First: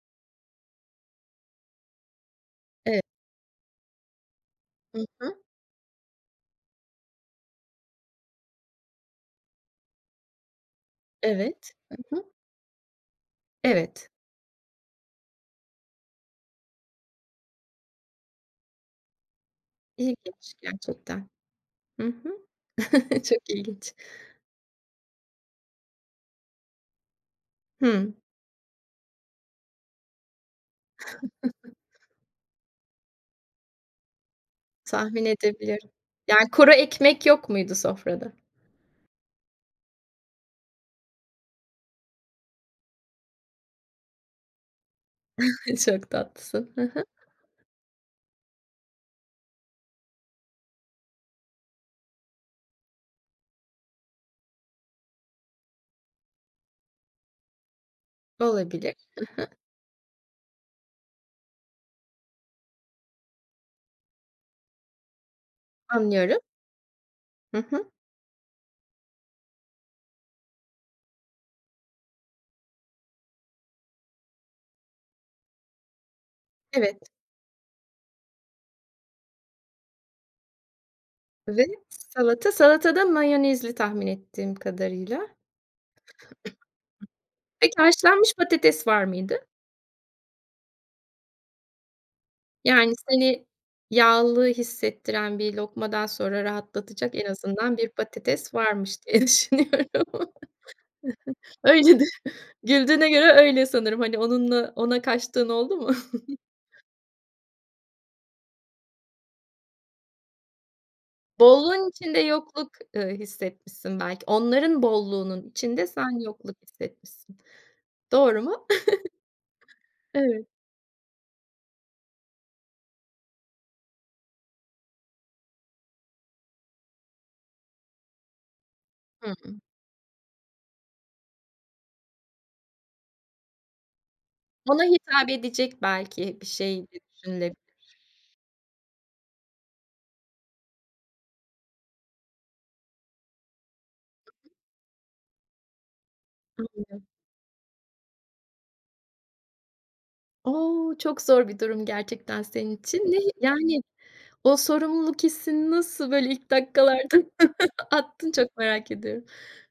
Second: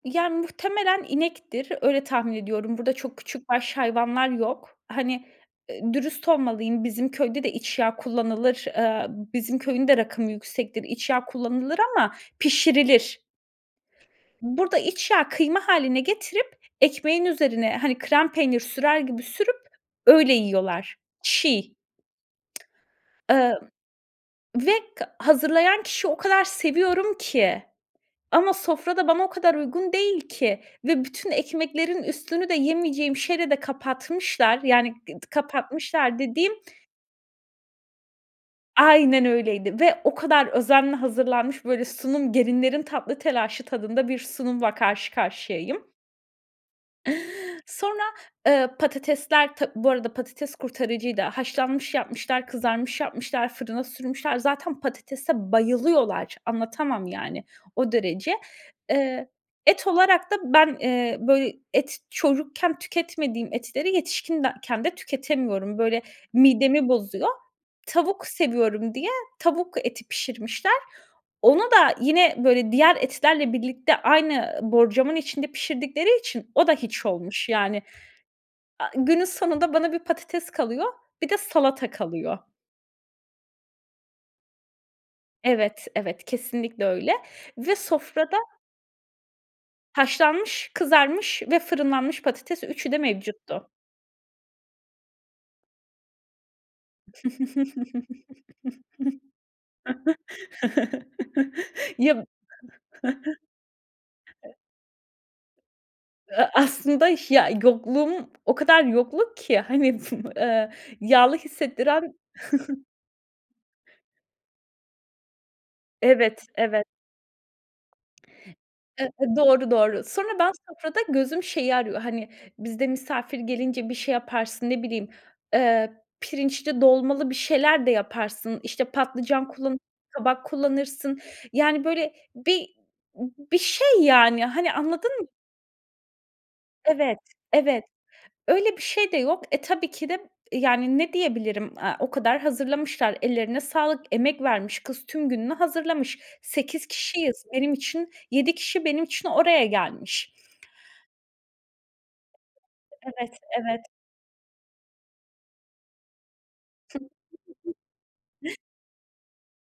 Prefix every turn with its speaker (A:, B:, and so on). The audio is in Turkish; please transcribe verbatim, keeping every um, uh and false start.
A: Yani muhtemelen inektir. Öyle tahmin ediyorum. Burada,
B: Evet.
A: çok küçükbaş hayvanlar yok.
B: Hı
A: Hani,
B: hı.
A: ııı, dürüst olmalıyım. Bizim köyde de, iç yağı kullanılır. Eee, bizim köyün de rakımı yüksektir. İç yağı
B: Evet.
A: kullanılır
B: Hı
A: ama,
B: hı.
A: pişirilir.
B: Evet.
A: Burada, iç yağı kıyma hâline getirip, ekmeğin üzerine, hani, krem peynir sürer gibi sürüp, öyle
B: İlginç
A: yiyorlar.
B: gerçekten.
A: Çiğ.
B: Hı hı. Çok
A: Emm
B: ilginç.
A: ve k hazırlayan kişi o kadar seviyorum ki,
B: Hımm.
A: ama sofra da bana o kadar uygun değil ki, ve bütün ekmeklerin üstünü de, yemeyeceğim şeyle de kapatmışlar, yani ı
B: Tahmin edebiliyorum.
A: kapatmışlar
B: Yani,
A: dediğim
B: kuru ekmek yok muydu, sofrada?
A: Aynen öyleydi ve o kadar özenle hazırlanmış, böyle sunum gelinlerin tatlı telaşı tadında, bir sunumla karşı karşıyayım.
B: Çok tatlısın. Hı hı.
A: Sonra, eee, patatesler tab Bu arada, patates kurtarıcıydı. haşlanmış yapmışlar, kızarmış yapmışlar, fırına sürmüşler. Zaten patatese bayılıyorlar, anlatamam yani, o derece.
B: Olabilir.
A: Eee,
B: Hı hı.
A: et olarak da ben, eee, böyle et çocukken tüketmediğim etleri, yetişkindeken de tüketemiyorum. Böyle,
B: Anlıyorum.
A: midemi bozuyor.
B: Hı hı.
A: Tavuk seviyorum diye, tavuk eti pişirmişler. Ona da yine böyle diğer etlerle birlikte, aynı borcamın içinde pişirdikleri için, o da
B: Evet.
A: hiç olmuş. Yani, a günün sonunda bana bir patates kalıyor, bir de
B: Ve
A: salata kalıyor.
B: salata, salata da mayonezli tahmin ettiğim kadarıyla.
A: Evet, evet, kesinlikle öyle
B: Peki,
A: ve
B: haşlanmış
A: sofrada
B: patates var mıydı?
A: Haşlanmış, kızarmış ve fırınlanmış patates; üçü
B: Yani,
A: de
B: seni
A: mevcuttu.
B: yağlı hissettiren bir lokmadan sonra rahatlatacak en azından bir patates varmış, diye düşünüyorum. Öyledir.
A: Ya.
B: Güldüğüne göre öyle sanırım. Hani, onunla ona kaçtığın oldu mu?
A: A aslında ya yokluğum, o kadar yokluk ki, hani, [unintelligible] eee, yağlı
B: Bolluğun
A: hissettiren
B: içinde yokluk, eee, hissetmişsin belki. Onların bolluğunun içinde, sen
A: Evet,
B: yokluk
A: evet.
B: hissetmişsin. Doğru mu?
A: Eee, doğru doğru. Sonra
B: Evet.
A: ben sofrada, gözüm şeyi arıyor; hani bizde misafir gelince, bir şey yaparsın, ne bileyim, eee, pirinçli dolmalı bir şeyler de yaparsın, işte
B: Hı
A: patlıcan
B: hı.
A: kullanırsın, kabak kullanırsın. Yani böyle bir bir şey yani, hani,
B: Ona
A: anladın mı?
B: hitap edecek belki, bir şey de
A: Evet,
B: düşünülebilir.
A: evet öyle bir şey de yok. Eee, tabii ki de, yani, ne diyebilirim, a, o kadar hazırlamışlar; ellerine sağlık, emek vermiş kız. Tüm gününü hazırlamış, sekiz
B: [unintelligible]
A: kişiyiz. Benim için, yedi kişi benim için oraya gelmiş.
B: O, çok zor bir durum gerçekten, senin için. Ne hi
A: Evet,
B: Yani,
A: evet.
B: o sorumluluk hissini nasıl böyle ilk dakikalardan attın? Çok merak ediyorum.